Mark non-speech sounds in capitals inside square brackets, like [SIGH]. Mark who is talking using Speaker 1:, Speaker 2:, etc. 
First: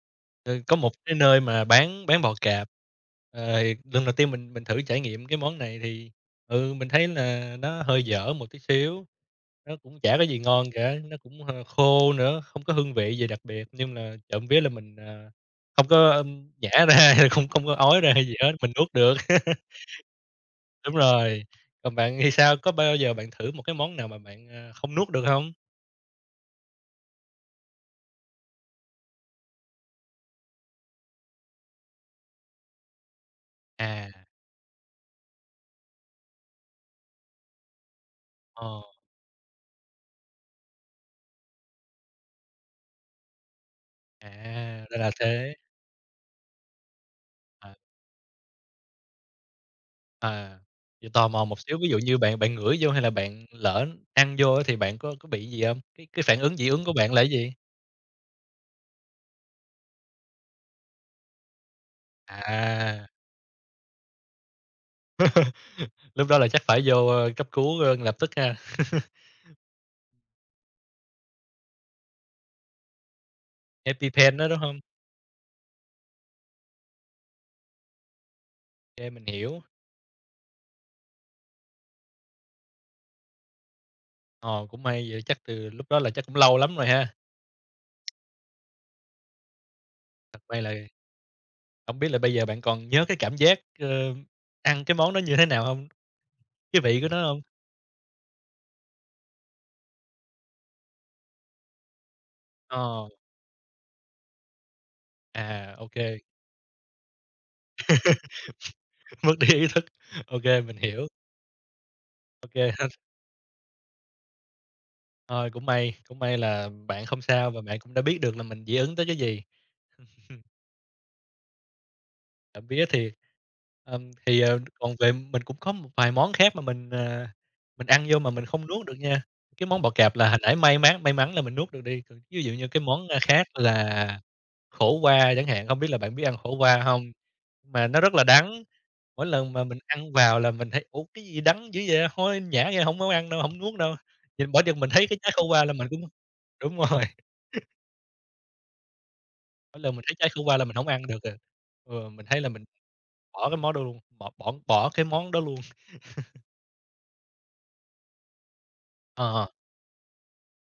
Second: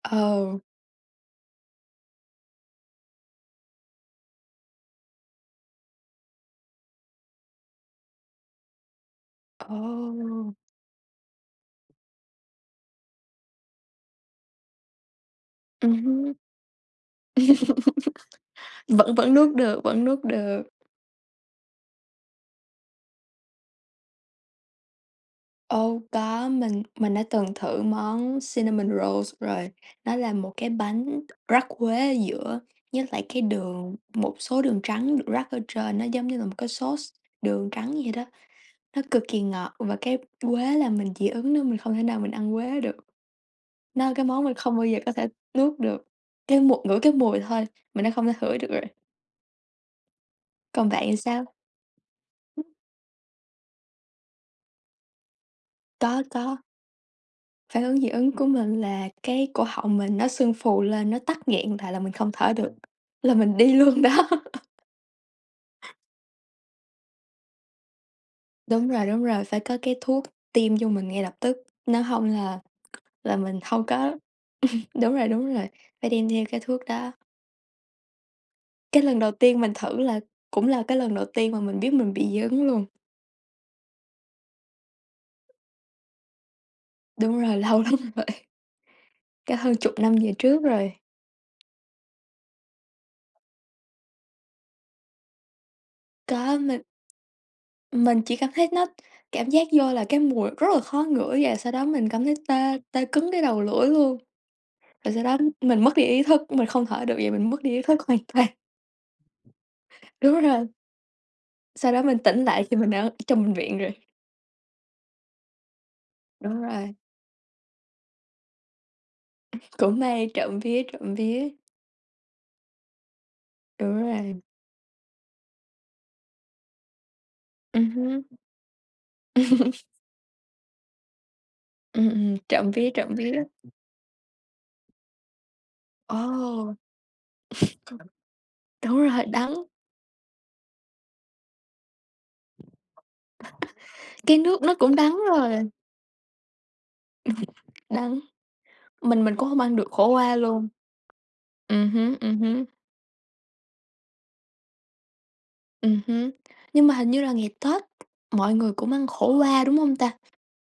Speaker 1: Ờ.
Speaker 2: Ừ, có một cái nơi mà bán bán bò cạp. Ờ, lần đầu tiên mình mình thử trải nghiệm cái món này thì, ừ, mình thấy là nó hơi dở một tí xíu. Nó cũng chả có gì
Speaker 1: Ồ.
Speaker 2: ngon cả, nó cũng hơ khô nữa, không có hương vị gì đặc biệt nhưng là trộm vía là mình, à, không
Speaker 1: Ừm
Speaker 2: có,
Speaker 1: hứm.
Speaker 2: ưm, nhả ra, không không có ói ra
Speaker 1: [LAUGHS]
Speaker 2: gì hết, mình nuốt
Speaker 1: Vẫn
Speaker 2: được.
Speaker 1: vẫn nuốt
Speaker 2: [LAUGHS]
Speaker 1: được, vẫn nuốt được.
Speaker 2: Đúng rồi. Còn bạn thì sao? Có bao giờ bạn thử một cái món nào mà bạn, a, không nuốt được hông?
Speaker 1: Ô, có, mình mình đã từng thử món cinnamon rolls rồi. Nó là một cái bánh rắc quế ở giữa với lại cái đường,
Speaker 2: À.
Speaker 1: một số đường trắng được rắc ở trên, nó giống như là một cái sauce đường trắng vậy đó.
Speaker 2: Ờ.
Speaker 1: Nó cực kỳ ngọt và cái quế là mình dị ứng nó, mình không thể nào mình ăn quế được. Nó cái
Speaker 2: À.
Speaker 1: món mình không bao
Speaker 2: Ra
Speaker 1: giờ
Speaker 2: là
Speaker 1: có thể
Speaker 2: thế.
Speaker 1: nuốt được, cái mùi ngửi cái mùi thôi
Speaker 2: À.
Speaker 1: mình đã không thể hửi được rồi.
Speaker 2: À.
Speaker 1: Còn bạn
Speaker 2: Vậy
Speaker 1: thì
Speaker 2: tò
Speaker 1: sao?
Speaker 2: mò một xíu, ví dụ như bạn bạn ngửi vô hay là bạn lỡ ăn vô á thì bạn có có bị gì hông? Cái
Speaker 1: Có,
Speaker 2: cái phản ứng
Speaker 1: có.
Speaker 2: dị ứng của bạn là cái gì?
Speaker 1: Phản ứng dị ứng của mình là cái cổ họng mình nó sưng phù lên, nó tắc nghẹn lại là mình không thở được,
Speaker 2: À.
Speaker 1: là mình đi luôn đó.
Speaker 2: [LAUGHS] Lúc đó là chắc phải vô, ơ, cấp cứu, ơ, lập tức ha.
Speaker 1: Đúng rồi,
Speaker 2: [CHUCKLES]
Speaker 1: đúng rồi, phải có cái thuốc tiêm vô mình ngay lập tức, nếu hông là là mình hông có
Speaker 2: EpiPen đó, đúng hông?
Speaker 1: [CHUCKLES] đúng rồi, đúng rồi, phải đem theo cái thuốc đó. Cái
Speaker 2: Ê,
Speaker 1: lần
Speaker 2: mình
Speaker 1: đầu tiên
Speaker 2: hiểu.
Speaker 1: mình thử là cũng là cái lần đầu tiên mà mình biết mình bị dị ứng luôn.
Speaker 2: Ờ, cũng may vậy chắc từ lúc đó là chắc cũng lâu lắm rồi ha.
Speaker 1: Đúng rồi, lâu lắm rồi. Cả hơn chục năm về trước
Speaker 2: [UNINTELLIGIBLE]
Speaker 1: rồi.
Speaker 2: Hổng biết là bây giờ bạn còn nhớ cái cảm giác, ơm, ăn cái món đó như thế nào hông?
Speaker 1: Có mình
Speaker 2: Cái vị của nó hông?
Speaker 1: mình chỉ cảm thấy nó cảm giác vô là cái mùi rất là khó ngửi và sau đó mình cảm thấy tê, tê
Speaker 2: Ờ.
Speaker 1: cứng cái đầu lưỡi luôn, rồi sau đó
Speaker 2: À.
Speaker 1: mình
Speaker 2: Ô
Speaker 1: mất đi
Speaker 2: kê.
Speaker 1: ý thức, mình không thở được và mình mất đi ý thức hoàn toàn.
Speaker 2: [LAUGHS] Mất đi ý thức. Ô
Speaker 1: Đúng
Speaker 2: kê,
Speaker 1: rồi.
Speaker 2: mình hiểu.
Speaker 1: Sau đó mình tỉnh
Speaker 2: Ô
Speaker 1: lại
Speaker 2: kê
Speaker 1: thì
Speaker 2: ha.
Speaker 1: mình ở trong bệnh viện rồi.
Speaker 2: Thôi, cũng may, cũng may
Speaker 1: Đúng
Speaker 2: là
Speaker 1: rồi.
Speaker 2: bạn không sao và bạn cũng đã biết được là mình dị ứng tới cái gì.
Speaker 1: Cũng may,
Speaker 2: [CHUCKLES]
Speaker 1: trộm vía, trộm vía.
Speaker 2: Trộm vía thì
Speaker 1: Đúng
Speaker 2: ờm,
Speaker 1: rồi.
Speaker 2: thì, ờ, còn về mình cũng có một vài món khác mà mình, à,
Speaker 1: Ừm
Speaker 2: mình ăn vô
Speaker 1: hưm.
Speaker 2: mà mình không nuốt được nha, cái món
Speaker 1: [CHUCKLES]
Speaker 2: bò cạp là hồi nãy may mắn may mắn là mình nuốt được đi.
Speaker 1: Ừm, ừm,
Speaker 2: Ví dụ như
Speaker 1: trộm
Speaker 2: cái
Speaker 1: vía,
Speaker 2: món,
Speaker 1: trộm
Speaker 2: a,
Speaker 1: vía.
Speaker 2: khác là khổ qua chẳng hạn, hông biết là bạn biết ăn khổ
Speaker 1: Ồ.
Speaker 2: qua hông? Mà nó
Speaker 1: [CHUCKLES]
Speaker 2: rất là đắng,
Speaker 1: Đúng rồi,
Speaker 2: mỗi
Speaker 1: đắng.
Speaker 2: lần mà mình ăn vào là mình thấy "Ủa, cái gì đắng dữ vậy." hôi nhả ra hổng muốn ăn đâu, hổng nuốt đâu,
Speaker 1: Cái
Speaker 2: nhìn
Speaker 1: nước
Speaker 2: bởi
Speaker 1: nó
Speaker 2: chừng mình
Speaker 1: cũng
Speaker 2: thấy cái
Speaker 1: đắng
Speaker 2: trái khổ
Speaker 1: rồi.
Speaker 2: qua là mình cũng đúng rồi. [CHUCKLES]
Speaker 1: [CHUCKLES] Đắng. Mình mình cũng hông ăn
Speaker 2: Mỗi
Speaker 1: được
Speaker 2: lần mình
Speaker 1: khổ
Speaker 2: thấy trái
Speaker 1: qua
Speaker 2: khổ qua là
Speaker 1: luôn.
Speaker 2: mình hổng ăn được rồi.
Speaker 1: Ừm
Speaker 2: Ừ,
Speaker 1: hứm,
Speaker 2: mình
Speaker 1: ừm
Speaker 2: thấy là mình
Speaker 1: hứm.
Speaker 2: bỏ cái mó đuông bỏ bỏ bỏ cái món đó luôn.
Speaker 1: Ừm hứm.
Speaker 2: [CHUCKLES]
Speaker 1: Nhưng mà hình như là ngày Tết mọi người cũng ăn
Speaker 2: Ờ,
Speaker 1: khổ
Speaker 2: ờ.
Speaker 1: qua, đúng hông ta?